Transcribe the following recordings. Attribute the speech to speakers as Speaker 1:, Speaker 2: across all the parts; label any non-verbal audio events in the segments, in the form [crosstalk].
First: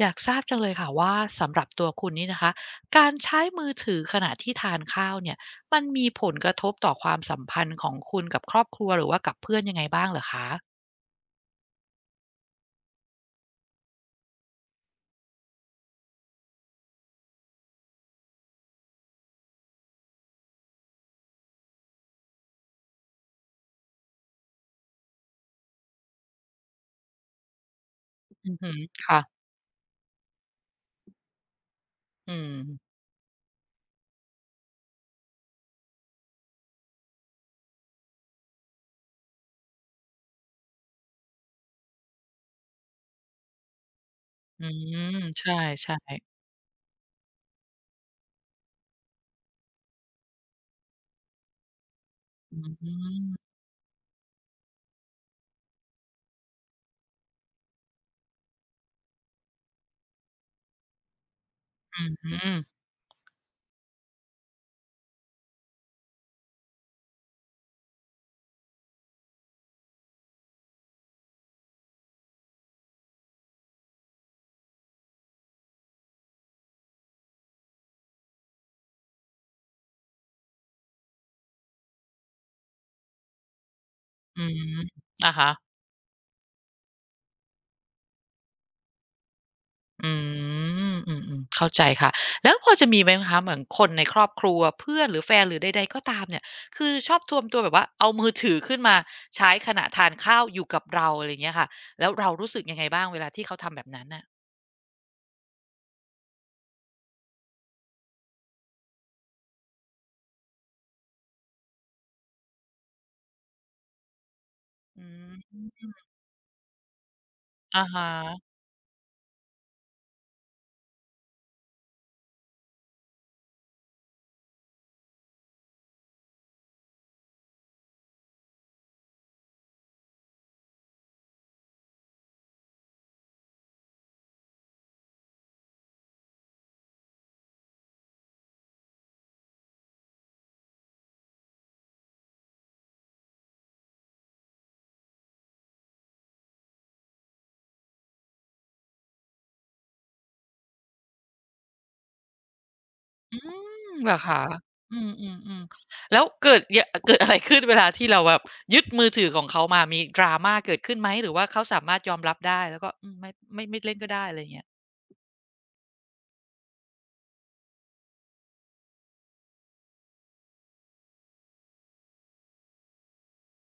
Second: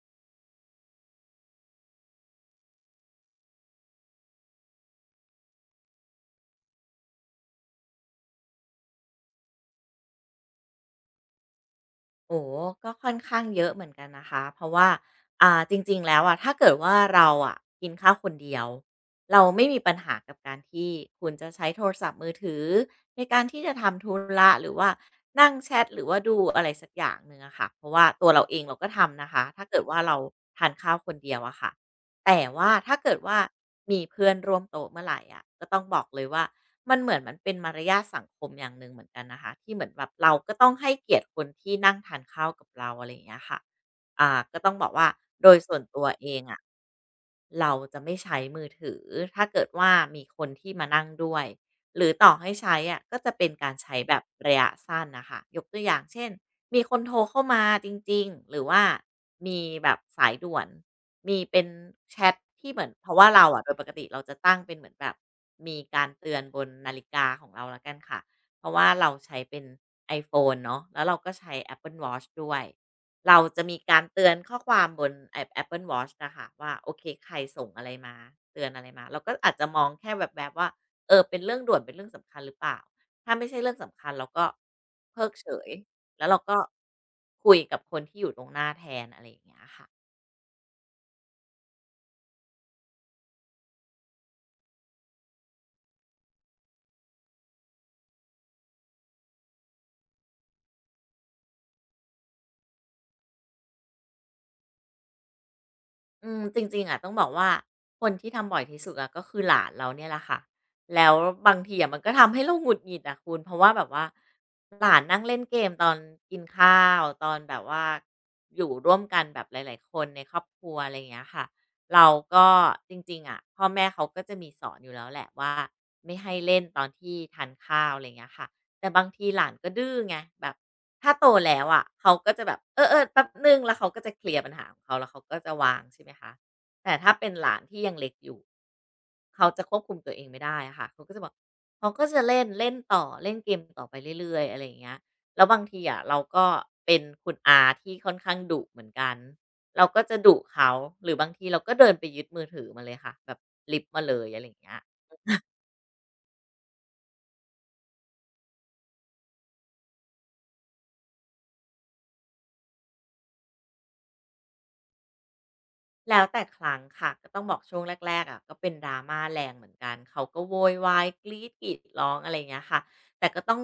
Speaker 1: อยากทราบจังเลยค่ะว่าสำหรับตัวคุณนี่นะคะการใช้มือถือขณะที่ทานข้าวเนี่ยมันมีผลกระทบต่อความสัมพันธ์ของคุณกับครอบครัวหรือว่ากับเพื่อนยังไงบ้างเหรอคะ
Speaker 2: โอ้ก็ค่อนข้างเยอะเหมือนกันนะคะเพราะว่าจริงๆแล้วอะถ้าเกิดว่าเราอะกินข้าวคนเดียวเราไม่มีปัญหากับการที่คุณจะใช้โทรศัพท์มือถือในการที่จะทำธุระหรือว่านั่งแชทหรือว่าดูอะไรสักอย่างหนึ่งอะค่ะเพราะว่าตัวเรา
Speaker 1: อื
Speaker 2: เอ
Speaker 1: อ
Speaker 2: ง
Speaker 1: ฮึ
Speaker 2: เราก็
Speaker 1: ค่ะ
Speaker 2: ทำนะคะ ถ้าเกิดว่าเราทานข้าวคนเดียวอะค่ะ
Speaker 1: อื
Speaker 2: แต่
Speaker 1: ม
Speaker 2: ว่าถ้าเกิดว่ามีเพื่อนร่วมโต๊ะเมื่อไหร่อะก็ต้องบอกเลยว่ามันเหมือนมันเป็นมารยาทสังคมอย่างหนึ่งเหมือนกันนะคะที่เหมือนแบบเราก็ต้องให้เกียรติคนที่นั่งทานข้าวกับเราอะไรอย่างเงี้ยค่ะก็
Speaker 1: อื
Speaker 2: ต้องบอกว่า
Speaker 1: มใ
Speaker 2: โดยส่วน
Speaker 1: ช่
Speaker 2: ตัวเอ
Speaker 1: ๆ
Speaker 2: งอะเราจะไม่ใช้มือถือถ้าเกิดว่ามีคนที่มานั่งด้วยหรือต่อให้
Speaker 1: อื
Speaker 2: ใช้อะก็จะ
Speaker 1: ม
Speaker 2: เป็นการใช้แบบระยะสั้นนะคะยกตัวอย่างเช่น มีคนโทรเข้ามาจริงๆหรือว่ามีแบบสายด่วนมีเป็น
Speaker 1: อือ
Speaker 2: แชต
Speaker 1: ฮึ
Speaker 2: ที่เหมือนเพราะว่าเราอะโดยปกติเราจะตั้งเป็นเหมือนแบบมีการเตือนบนนาฬิกาของเราแล้วกันค่ะเพราะว่าเราใช้เป็นไอโฟนเนาะแล้วเราก็ใช้ Apple Watch ด้วยเราจะมีการเตือนข้อความบนแอป Apple Watch นะคะว่าโอเคใครส่งอะไรมาเตือนอะไรมาเราก็อาจจะมองแค่แวบๆว่าเออเป็นเรื่องด่วนเป็นเรื่องสำคัญหรือเปล่าถ้าไม่ใช่เรื่องสำคัญเรา
Speaker 1: อื
Speaker 2: ก็
Speaker 1: ม
Speaker 2: เพิ
Speaker 1: อะ
Speaker 2: ก
Speaker 1: ฮะ
Speaker 2: เฉย แล้วเราก็คุยกับคนที่อยู่ตรงหน้าแทนอะไรอย่างเงี้ยค่ะ
Speaker 1: อืมอืมๆเข้าใจค่ะแล้วพอจะมีไหมคะเหมือนคนในครอบครัวเพื่อนหรือแฟนหรือใดๆก็ตามเนี่ยคือชอบทวมตัวแบบว่าเอามือถือขึ้นมาใช้ขณะทานข้าวอยู่กับเราอะไรอย่างเงี้ยค่ะแล้วเรารู้สึกยังไงบ้างเวลาที่เขาทำแบบนั้นน่ะ
Speaker 2: อืมจริงๆอะต้องบอกว่าคนที่ทำบ่อยที่สุดอะก็คือหลานเราเนี่ยแหละค่ะแล้วบางทีอะมันก็ทำให้เราหงุดหงิดอะคุณเพราะว่าแบบว่าหลาน
Speaker 1: อื
Speaker 2: นั่งเล่นเกมต
Speaker 1: ม
Speaker 2: อนกินข้าวตอนแบบว่า
Speaker 1: อะฮะ
Speaker 2: อยู่ร่วมกันแบบหลายๆคนในครอบครัวอะไรอย่างเงี้ยค่ะเราก็จริงๆอะพ่อแม่เขาก็จะมีสอนอยู่แล้วแหละว่าไม่ให้เล่นตอนที่ทานข้าวอะไรอย่างเงี้ยค่ะ แต่บางทีหลานก็ดื้อไงแบบถ้าโตแล้วอะเขาก็จะแบบเออแป๊บหนึ่งแล้วเขาก็จะเคลียร์ปัญหาของเขาแล้วเขาก็จะวางใช่ไหมคะแต่ถ้าเป็นหลานที่ยังเล็กอยู่เขาจะควบคุมตัวเองไม่ได้อะค่ะเขาก็จะบอกเขาก็จะเล่นเล่นต่อเล่นเกมต่อไปเรื่อยๆอะไรอย่างเงี้ยแล้วบางทีอะเราก็เป็นคุณอาที่ค่อนข้างดุเหมือนกันเราก็จะดุเขาหรือบางทีเราก็เดินไปยึดมือถือมาเลยค่ะแบ
Speaker 1: อื
Speaker 2: บริบ
Speaker 1: ม
Speaker 2: มา
Speaker 1: เหร
Speaker 2: เล
Speaker 1: อ
Speaker 2: ยอะ
Speaker 1: คะ
Speaker 2: ไรอย่างเงี้ย
Speaker 1: อืมๆๆแล้วเกิดอะไรขึ้นเวลาที่เราแบบยึดมือถือของเขามามี drama เกิดขึ้นไหมหรือว่าเขาสามารถยอมรับได้แล้วก็อืมไม่ไม่เล่นก็ได้อะไรอย่างเงี้ย
Speaker 2: แล้วแต่ครั้งค่ะก็ต้องบอกช่วงแรกๆอ่ะก็เป็น drama แรงเหมือนกันเขาก็โวยวายกรี๊ดกรีดร้องอะไรอย่างเงี้ยค่ะแต่ก็ต้อง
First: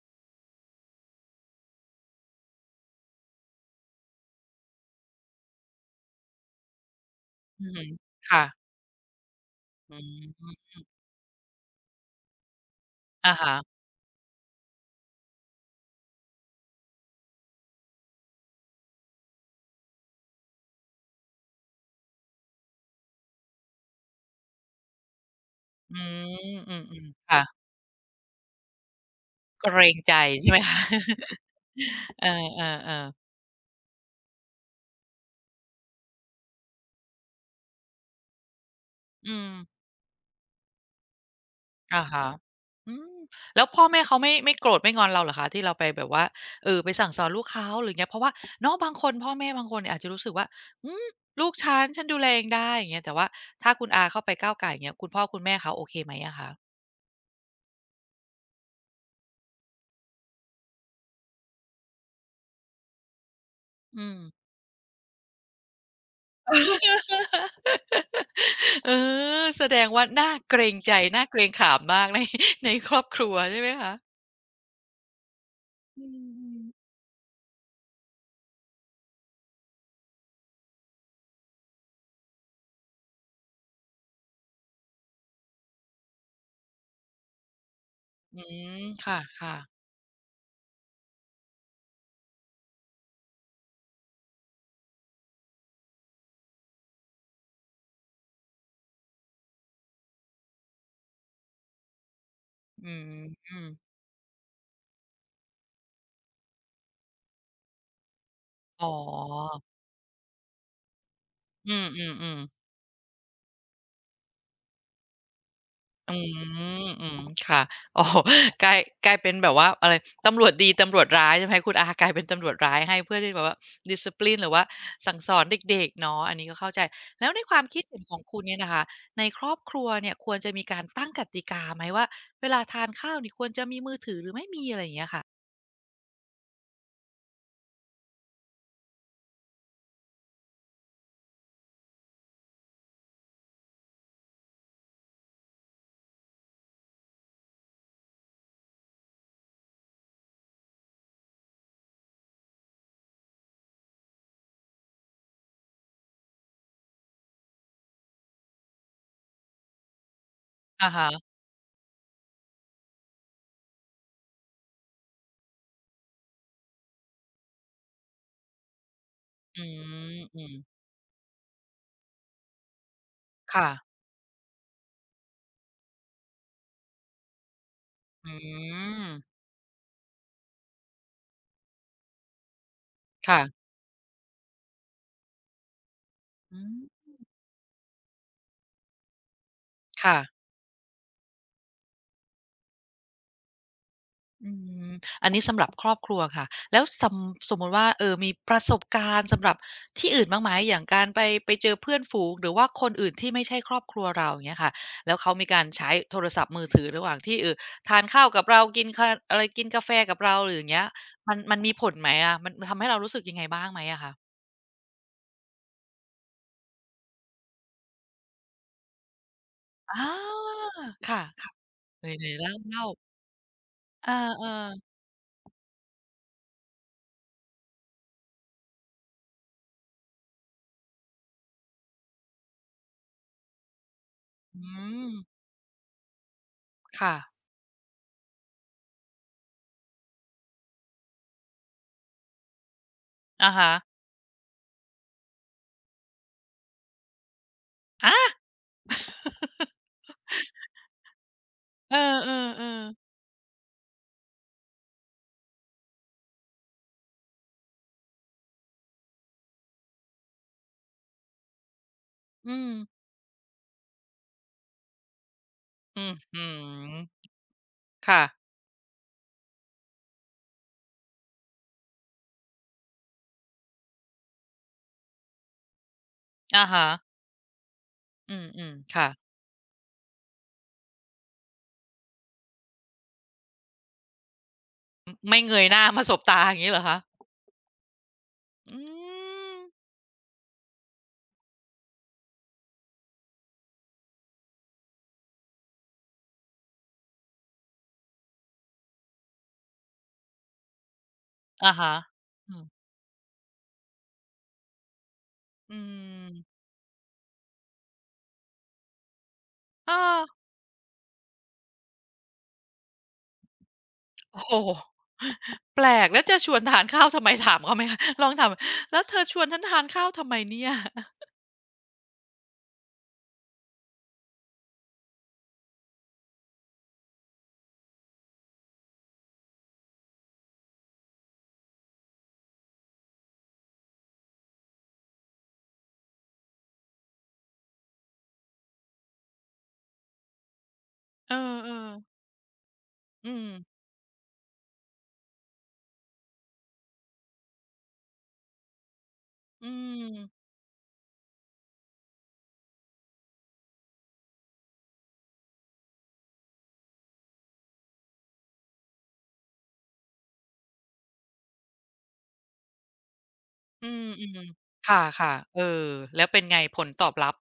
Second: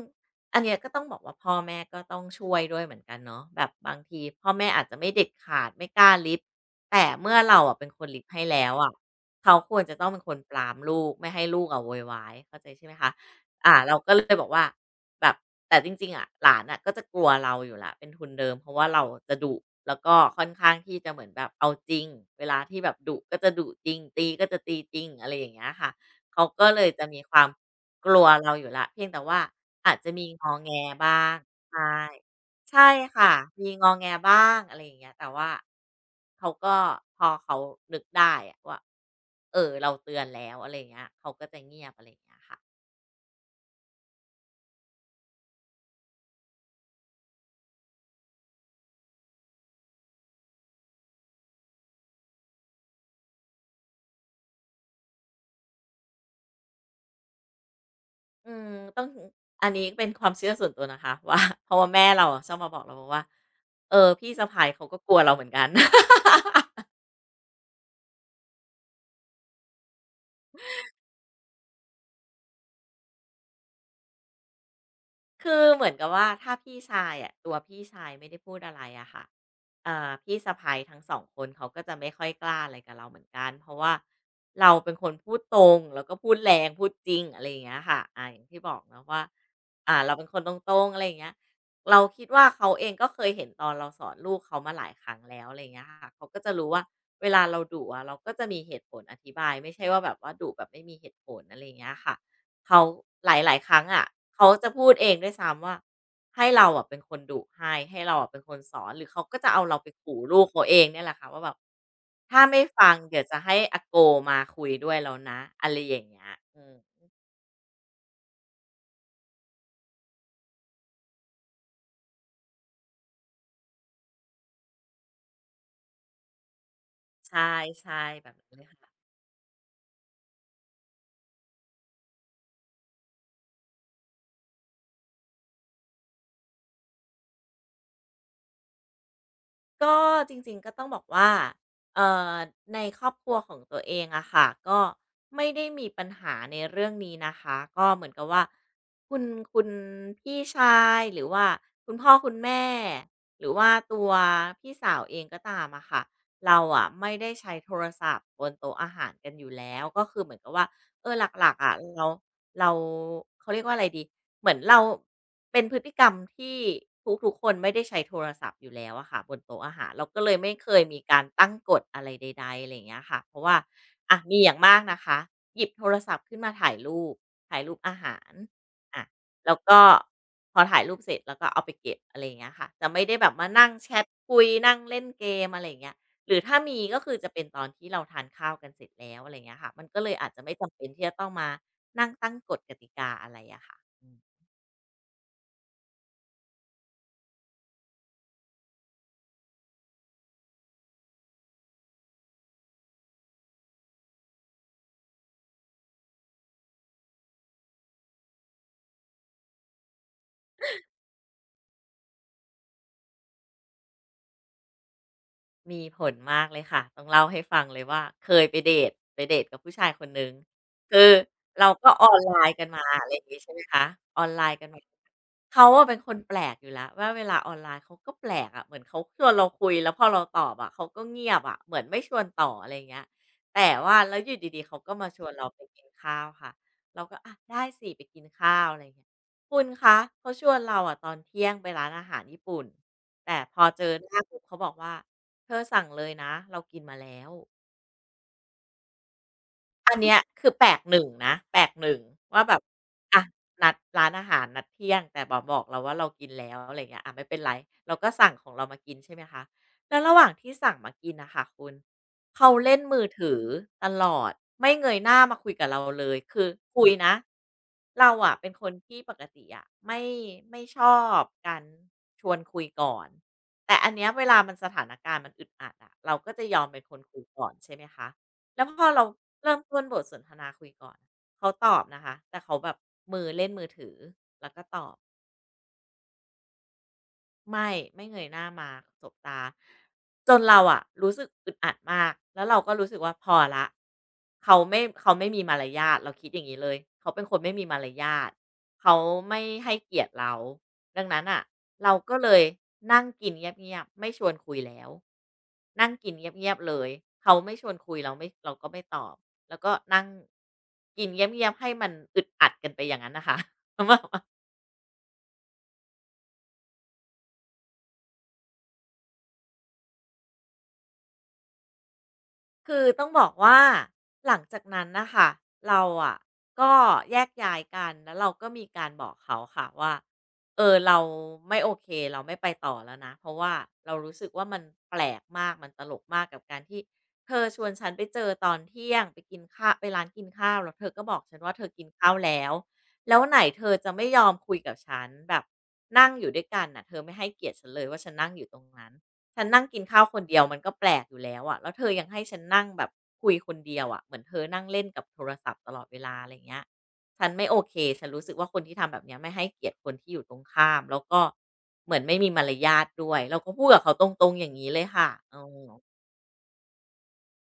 Speaker 2: อันเนี้ยก็ต้องบอกว่าพ่อแม่ก็ต้องช่วยด้วยเหมือนกันเนาะแบบบางทีพ่อแม่อาจจะไม่เด็ดขาดไม่กล้าริดแต่เมื่อเรา
Speaker 1: อือ
Speaker 2: อะ
Speaker 1: ฮึ
Speaker 2: เป็นคนริดให้
Speaker 1: ค่ะ
Speaker 2: แล้วอะเขาควรจะ
Speaker 1: อื
Speaker 2: ต้องเป็นคนป
Speaker 1: ม
Speaker 2: รามลูกไม่ให้ลูกอะโวยวายเข้าใจใช่ไหมคะ
Speaker 1: อะฮะ
Speaker 2: เราก็เลยบอกว่า แบบแต่จริงๆอะหลานน่ะก็จะกลัวเราอยู่แล้วเป็นทุนเดิมเพราะว่าเราจะดุแล้วก็ค่อนข้างที่จะเหมือนแบบเอาจริงเวลาที่แบบดุก็จะดุจริงตีก็จะตีจริงอะไรอย่างเงี้ยค่ะ
Speaker 1: อื
Speaker 2: เขา
Speaker 1: ม
Speaker 2: ก็
Speaker 1: อื
Speaker 2: เลยจะ
Speaker 1: ม
Speaker 2: มี
Speaker 1: ๆ
Speaker 2: ความ
Speaker 1: ค่ะ
Speaker 2: กลัวเราอยู่แล้วเพียงแต่ว่า
Speaker 1: เกร
Speaker 2: อา
Speaker 1: ง
Speaker 2: จจะ
Speaker 1: ใจ
Speaker 2: มีง
Speaker 1: ใช่
Speaker 2: อ
Speaker 1: ไหม
Speaker 2: แง
Speaker 1: คะ
Speaker 2: บ้าง
Speaker 1: [laughs]
Speaker 2: ใช่
Speaker 1: เอ
Speaker 2: ใช่
Speaker 1: อๆๆ
Speaker 2: ค่ะมีงอแงบ้างอะไรอย่างเงี้ยแต่ว่าเขาก็พอเขานึกได้อะว่า
Speaker 1: อืม
Speaker 2: เออเราเตือนแล้วอะไรอย่างเงี้ยเขาก็จะเงียบอะ
Speaker 1: อะ
Speaker 2: ไรอย่าง
Speaker 1: ฮะ
Speaker 2: เงี้ยค่ะ
Speaker 1: อืมแล้วพ่อแม่เขาไม่โกรธไม่งอนเราเหรอคะที่เราไปแบบว่าเออไปสั่งสอนลูกเขาหรืออย่างเงี้ยเพราะว่าเนาะบางคนพ่อแม่บางคนเนี่ยอาจจะรู้สึกว่าอืมลูกฉันฉันดูแลเองได้อย่างเงี้ยแต่ว่าถ้าคุณอาเข้าไปก้าวก่ายอย่างเงี้ยคุณพ่อคุณแม่เขาโอเคไหมอะคะ
Speaker 2: อืมต้องอันนี้เป็นความเชื่อส่วนตัวนะคะ [laughs] ว่าเพราะว่าแม่เราอะชอบมาบอกเราบอกว่าเอ
Speaker 1: อื
Speaker 2: อ
Speaker 1: ม
Speaker 2: พี่สะใภ้เขาก็กลัวเราเหมือนกัน
Speaker 1: [laughs] เออแสดงว่าน่าเกรงใจน่าเกรงขามมากใน [laughs] ในครอบครัวใช่ไหมคะ
Speaker 2: คือเหมือน
Speaker 1: อื
Speaker 2: กับว่าถ้า
Speaker 1: ม
Speaker 2: พี่ชายอะตัวพี่ชายไม่ได้พูดอะไรอะค่ะเอ่าพี่สะใภ้ทั้งสองคนเขาก็จะไม่ค่อยกล้าอะไรกับเราเหมือนกันเพราะว่าเราเป็นคนพูดตรงแล้วก็พูดแรงพูดจริงอะไรอย่างเงี้ยค่ะอาอ
Speaker 1: อื
Speaker 2: ย่างที่บอ
Speaker 1: ม
Speaker 2: กเนาะ
Speaker 1: ค
Speaker 2: ว่า
Speaker 1: ่ะๆ
Speaker 2: เราเป็นคนตรงๆอะไรอย่างเงี้ยเราคิดว่าเขาเองก็เคยเห็นตอนเราสอนลูกเขามาหลายครั้งแล้วอะไรอย่างเงี้ยค่ะเขาก็จะรู้ว่าเวลาเราดุอะเราก็จะมีเหตุผลอธิบายไม่ใช่ว่าแบบว่าดุแบบไม่มีเหตุผลอะไรอย่างเงี้ยค่ะ เขา
Speaker 1: อื
Speaker 2: หลายๆครั้ง
Speaker 1: ม
Speaker 2: อะเขาจะพูดเองด้วยซ้ำว่าให้เราอะเป็นคนดุให้เราอะเป็นคนสอ
Speaker 1: อ๋
Speaker 2: นหรือเขาก็จะ
Speaker 1: อ
Speaker 2: เอาเราไปขู่ลูกเขาเองเนี่ยแหละค่ะว่าแบบ
Speaker 1: อืม
Speaker 2: ถ้า
Speaker 1: ๆๆ
Speaker 2: ไม่ฟังเดี๋ยวจะให้อาโกมาคุยด้วยแล้วนะอะไรอย่าง
Speaker 1: อื
Speaker 2: เงี้ยอืม
Speaker 1: มอืมค่ะอ๋อกลายกลายเป็นแบบว่าอะไรตำรวจดีตำรวจร้ายใช่ไหมคุณอากลายเป็นตำรวจร้ายให้เพื่อที่แบบว่าดิสซิปลินหรือว่าสั่งสอนเด็กๆเนาะอันนี้ก็เข้าใจแล้ว
Speaker 2: ใช
Speaker 1: ในความคิดเห็
Speaker 2: ่
Speaker 1: นของ
Speaker 2: ๆแบบ
Speaker 1: คุณ
Speaker 2: นั้น
Speaker 1: เนี่ย
Speaker 2: เลย
Speaker 1: นะคะ
Speaker 2: ค่ะ
Speaker 1: ในครอบครัวเนี่ยควรจะมีการตั้งกติกาไหมว่าเวลาทานข้าวนี่ควรจะมีมือถือหรือไม่มีอะไรอย่างเงี้ยค่ะ
Speaker 2: ก็จริงๆก็ต้องบอกว่าเอ่อในครอบครัวของตัวเองอะค่ะก็ไม่ได้มีปัญหาในเรื่องนี้นะคะก็เหมือนกับว่าคุณคุณพี่ชายหรือว่าคุณพ่อคุณแม่หรือว่าตัวพี่สาวเองก็ตามอะค่ะเราอะไม่ได้ใช้โทรศัพท์บนโต๊ะอาหารกันอยู่แล้วก็คือเหมือนกับว่า
Speaker 1: อะ
Speaker 2: เออ
Speaker 1: ฮะ
Speaker 2: หลักๆอะเราเขาเรียกว่าอะไรดีเหมือนเราเป็นพฤติกรรมที่ทุกๆคนไม่ได้ใช้โทรศัพท์อยู่แล้วอะค่ะบนโต๊ะ
Speaker 1: อื
Speaker 2: อาหารเรา
Speaker 1: ม
Speaker 2: ก็เลย
Speaker 1: อื
Speaker 2: ไม่
Speaker 1: ม
Speaker 2: เคยมีการตั้งกฎอะไรใดๆอะไรอย่างเงี้ยค่ะเพราะว่า
Speaker 1: ค่ะ
Speaker 2: อะมีอย่างมากนะคะหยิบโทรศัพท์ขึ้นมาถ่ายรูปถ่ายรูปอาหา
Speaker 1: อื
Speaker 2: รอะ
Speaker 1: ม
Speaker 2: แล้วก็พอถ่ายรูปเสร็จแล้วก็เอาไปเก็บอะไรอย่างเงี้ยค่ะจะไม่ได้แบบ
Speaker 1: ค่ะ
Speaker 2: มานั่งแชตคุยนั่งเล่นเกมอะไรอย่างเงี้ย หรือถ้า
Speaker 1: อื
Speaker 2: มีก็
Speaker 1: ม
Speaker 2: คือจะเป็นตอนที่เราทานข้าวกันเสร็จแล้วอะไรเงี้ยค่ะมันก็เลย
Speaker 1: ค่ะ
Speaker 2: อาจจะไม่จำเป็นที่จะต้องมานั่งตั้งกฎกติกาอะไรอะค่ะ
Speaker 1: อืมอันนี้สำหรับครอบครัวค่ะแล้วสมมุติว่ามีประสบการณ์สำหรับที่อื่นบ้างไหมอย่างการไปเจอเพื่อนฝูงหรือว่าคนอื่นที่ไม่ใช่ครอบครัวเราอย่างเงี้ยค่ะแล้วเขามีการใช้โทรศัพท์มือถือระหว่างที่ทานข้าวกับเรากินคาอะไรกินกาแฟกับเราหรืออย่างเงี้ยมันมีผลไหมอะมันทำให้เรารู้สึกยังไงบ้างไหมอะคะ
Speaker 2: มีผลมากเลยค่ะต้องเล่าให้ฟังเลยว่าเคยไปเดตไปเดตกับผู้ชาย
Speaker 1: อ
Speaker 2: คนหนึ่ง
Speaker 1: า
Speaker 2: คือ
Speaker 1: ค่ะ
Speaker 2: เราก็
Speaker 1: ๆไหน
Speaker 2: ออน
Speaker 1: ไหน
Speaker 2: ไล
Speaker 1: เล่า
Speaker 2: น์กันมา
Speaker 1: เล่า
Speaker 2: อะไรอย่างงี้ใช่ไหมคะ
Speaker 1: เออ
Speaker 2: ออนไลน์กันมา
Speaker 1: ๆ
Speaker 2: เขาอะเป็นคนแปลกอยู่แล้วว่าเวลาออนไลน์เขาก็แปลกอะเหมือนเขาชวนเราคุยแล้วพอเราตอบอะเขาก็เงียบอะเหมือนไม่ชวนต่ออะไรอย่างเงี้ยแต่ว่าแล้วอยู่ดี
Speaker 1: อื
Speaker 2: ๆเขาก็มา
Speaker 1: ม
Speaker 2: ชวนเราไปกินข้าวค่ะเรา
Speaker 1: ค่ะ
Speaker 2: ก็อะได้สิไปกินข้าวอะไรอย่างเงี้ยคุณคะเขาชวนเราอะตอนเที่ยงไปร้านอาหารญี่ปุ่นแต่
Speaker 1: อะ
Speaker 2: พอ
Speaker 1: ฮะ
Speaker 2: เจอหน้าปุ๊บเขาบอกว่า เธอสั่งเลยนะเรากินมาแล้ว
Speaker 1: อา
Speaker 2: อันเนี้ยคือแปลก1นงนะแปลก
Speaker 1: เอ
Speaker 2: 1
Speaker 1: อ
Speaker 2: ว่าแบบ
Speaker 1: ๆๆ
Speaker 2: อะนัดร้านอาหารนัดเที่ยงแต่มาบอกเราว่าเรากินแล้วอะไรอย่างเงี้ยอาไม่เป็นไรเราก็สั่งของเรามากินใช่ไหมคะแล้วระหว่างที่สั่งมากินอะค่ะคุณเขา
Speaker 1: อืม
Speaker 2: เล่นมือถือตลอดไม่เงยหน้ามาคุยกับเราเล
Speaker 1: อื้อ
Speaker 2: ยคื
Speaker 1: ฮื
Speaker 2: อคุย
Speaker 1: อ
Speaker 2: นะเรา
Speaker 1: ค่ะ
Speaker 2: อะเป็นคนที่ปกติอะไม่ชอบการชวนคุยก่อนแต่อันเนี้ยเวลามันสถานการณ์มันอึดอัดอะเราก็จะยอ
Speaker 1: อะ
Speaker 2: มเป็น
Speaker 1: ฮะ
Speaker 2: คนคุยก่อนใช่ไหมคะ
Speaker 1: อื
Speaker 2: แล้ว
Speaker 1: ม
Speaker 2: พอ
Speaker 1: ๆ
Speaker 2: เรา
Speaker 1: ค่ะ
Speaker 2: เริ่มต้นบทสนทนาคุยก่อนเขาตอบนะคะแต่เขาแบบมือเล่นมือถือแล้วก็ตอบ
Speaker 1: อไม่เงยหน้ามาสบตาอย่างงี้เหรอคะ
Speaker 2: ไม่ไม่เงยหน้ามา
Speaker 1: อื
Speaker 2: สบตา
Speaker 1: ม
Speaker 2: จนเราอะรู้สึกอึดอัดมากแล้วเราก็รู้สึกว่าพอแล้วเขาไม่มีมารยาทเราคิดอย่างงี้เลยเขาเป็นคนไม่มีมารยาทเขาไม่ให้เกียรติเราดังนั้นน่ะ
Speaker 1: อะ
Speaker 2: เรา
Speaker 1: ฮะ
Speaker 2: ก็เลย
Speaker 1: อืม
Speaker 2: นั่งกินเงียบๆไม่ชวนคุยแล้ว
Speaker 1: อื
Speaker 2: นั่งกินเ
Speaker 1: ม
Speaker 2: งียบๆเลยเขาไม่ชวนคุยเราก็ไม่ตอบแล้วก็
Speaker 1: เอ
Speaker 2: นั่ง
Speaker 1: อ
Speaker 2: กินเงียบๆให้มันอึดอัดกันไปอย่างนั้นน่ะค่ะ [laughs] แล้วแบบ
Speaker 1: โอ้โฮแปลกแล้วจะชวนทานข้าวทำไมถามเขาไหมคะลองถามแล้วเธอชวนฉันทานข้าวทำไมเนี่ย
Speaker 2: คือต้องบอกว่าหลังจากนั้นนะคะเราอะก็แยกย้ายกันแล้วเราก็มีการบอกเขาค่ะว่าเออเราไม่โอเคเราไม่ไปต่อแล้วนะเพราะว่าเรารู้สึกว่ามันแปลกมากมันตลกมากกับการที่เธอชวนฉันไปเจอตอนเที่ยงไปกินข้าวไปร้านกินข้าวแล้วเธอก็บอก
Speaker 1: เอ
Speaker 2: ฉันว่าเธอกิ
Speaker 1: อ
Speaker 2: นข้าว
Speaker 1: ๆ
Speaker 2: แล้วแล้ว
Speaker 1: อื
Speaker 2: ไหน
Speaker 1: ม
Speaker 2: เธอจะไม่ยอมคุยกับฉันแบบนั่งอยู่ด้วยกันน่ะเธอไม่ให้เกียรติฉันเลยว่าฉันนั่งอยู่ตรงนั้น ฉันนั่ง
Speaker 1: อื
Speaker 2: กินข้าวคนเดีย
Speaker 1: ม
Speaker 2: วมันก็แปลกอยู่แล้วอะแล้วเธอยังให้ฉันนั่งแบบคุยคนเดียวอะเหมือนเธอนั่งเล่นกับโทรศัพท์ตลอดเวลาอะไรเงี้ยฉันไม่โอเคฉันรู้สึกว่าคนที่ทำแบบเนี้ยไม่ให้เกียรติคนที่อยู่ตรงข้ามแล้วก็เหมือนไม่มีมารยาทด้วยเราก็พูดกับ
Speaker 1: อื
Speaker 2: เขาตรง
Speaker 1: ม
Speaker 2: ๆอย่างนี้เลย
Speaker 1: ๆ
Speaker 2: ค่ะ
Speaker 1: ค่ะ
Speaker 2: เอ
Speaker 1: ๆเอ
Speaker 2: อ
Speaker 1: อแล้วเป็นไงผลตอบรับ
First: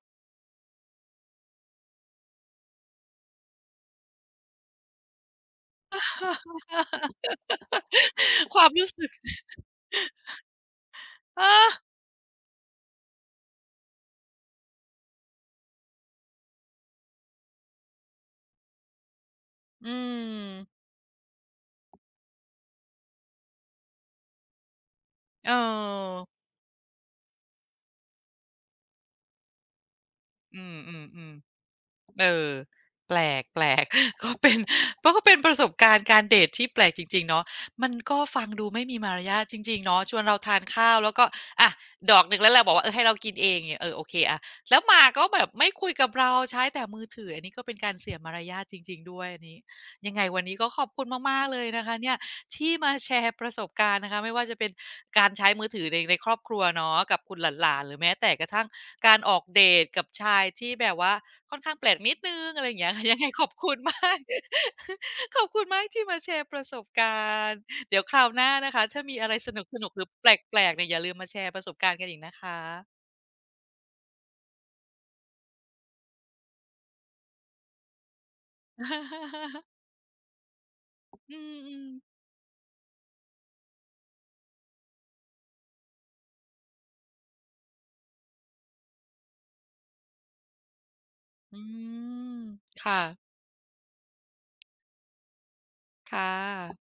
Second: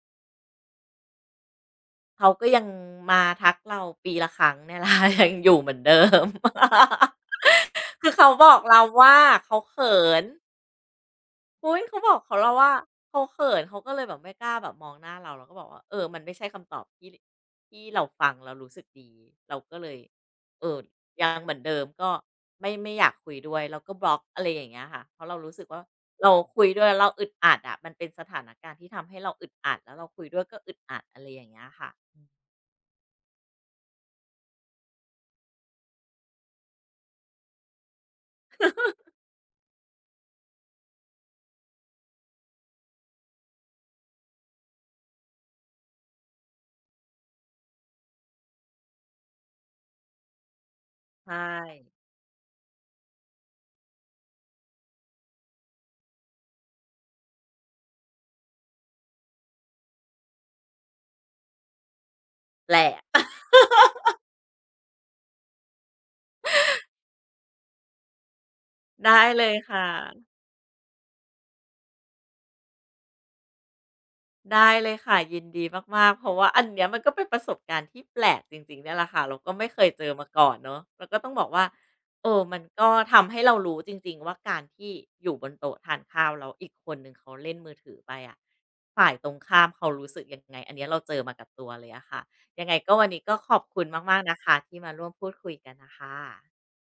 Speaker 2: เขาก็ยังมาทักเราปีละครั้งเนี่ยละ [laughs] ยังอยู่เหมือนเดิม [laughs] คือเขาบอ
Speaker 1: ค
Speaker 2: ก
Speaker 1: วาม
Speaker 2: เรา
Speaker 1: รู้สึก
Speaker 2: ว่าเขาเขิน
Speaker 1: เออ
Speaker 2: อุ๊ยเขาบอกเขาแล้ว่าเขาเขินเขาก็เลยแบบไม่กล้าแบบมองหน้าเราเราก็บอกว่าเออมันไม่ใช่คำตอบที่เราฟังแล้วรู้สึกดีเราก็เล
Speaker 1: อื
Speaker 2: ยเอ่อ
Speaker 1: ม
Speaker 2: ยังเหมือนเดิมก็ไม่อยากคุยด้วยแล้วก็บล็อกอะไรอย่างเงี้ยค่ะเพราะเรา
Speaker 1: เอ
Speaker 2: รู้สึกว่าเรา
Speaker 1: อ
Speaker 2: คุยด้วยแล้วเราอึดอัดอะมันเป็นสถานการณ์ที่ทำให้เราอึดอัดแล้วเราคุยด้วยก็
Speaker 1: อื
Speaker 2: อึดอัดอะไร
Speaker 1: ม
Speaker 2: อย่าง
Speaker 1: ๆ
Speaker 2: เงี้ยค่ะอื
Speaker 1: ๆ เอ
Speaker 2: ม
Speaker 1: อแปลกแปลก [laughs] ก็เป็นเพราะก็เป็นประสบการณ์การเดทที่แปลกจริงๆเนาะมันก็ฟังดูไม่มีมารยาทจริงๆเนาะชวนเราทานข้าวแล้วก็อ่ะดอกหนึ่งแล้วเราบอกว่าเออให้เรากินเองเนี่ยเออโอเคอะแล้วมาก็แบบไม่คุยกับเราใช้แต่มือถืออันนี้ก็เป็นการเสียมารยาทจริงๆด้วยอันนี้ยังไงวันนี้ก็ขอบคุณ
Speaker 2: ใช่
Speaker 1: มากๆเลยนะคะเนี่ยที่มาแชร์ประสบการณ์นะคะไม่ว่าจะเป็นการใช้มือถือในครอบครัวเนาะกับคุณหลานๆหรือแม้แต่กระทั่ง การออกเดตกับชายที่แบบว่าค่อนข้างแปลกนิดหนึ่งอะไร
Speaker 2: แป
Speaker 1: อ
Speaker 2: ล
Speaker 1: ย่างเงี้
Speaker 2: ก
Speaker 1: ย [laughs] ยัง
Speaker 2: [laughs]
Speaker 1: ไงขอบคุณมาก [laughs] ขอบคุณมากที่มาแชร์ประสบการณ์เดี๋ยวคราวหน้านะคะถ้า
Speaker 2: ได้
Speaker 1: มีอะไร
Speaker 2: เล
Speaker 1: ส
Speaker 2: ย
Speaker 1: น
Speaker 2: ค่
Speaker 1: ุกๆหรือแ
Speaker 2: ะ
Speaker 1: ปลกๆเนี่ยอย่าลืมมาแชร์ประสบการณ์กันอีกนะคะ
Speaker 2: ได้เลยค่ะยินดีมากๆเพราะว่าอันเนี้ยมันก็เป็นประสบการณ์ที่แปลกจริงๆเนี่ยแหละค่ะเราก็
Speaker 1: [laughs]
Speaker 2: ไม่เคยเจอมาก่อนเนาะแล้วก็ต้อง
Speaker 1: อื
Speaker 2: บอกว่า
Speaker 1: มๆ
Speaker 2: เออมันก็ทำให้เรารู้จริงๆว่าการที่อยู่บนโต๊ะทานข้าวแล้วอีกคนหนึ่งเขาเล่นมือถือไปอะฝ่ายตรงข้ามเขารู้สึกยังไงอันเนี้ยเราเจอมากับ
Speaker 1: อื
Speaker 2: ตัวเลยอะค่ะ
Speaker 1: ม
Speaker 2: ยังไงก็
Speaker 1: ค่ะ
Speaker 2: วันนี้ก็ขอบคุณมากๆนะคะที่มาร่วมพูดคุยกันน่ะค่ะ
Speaker 1: ค่ะ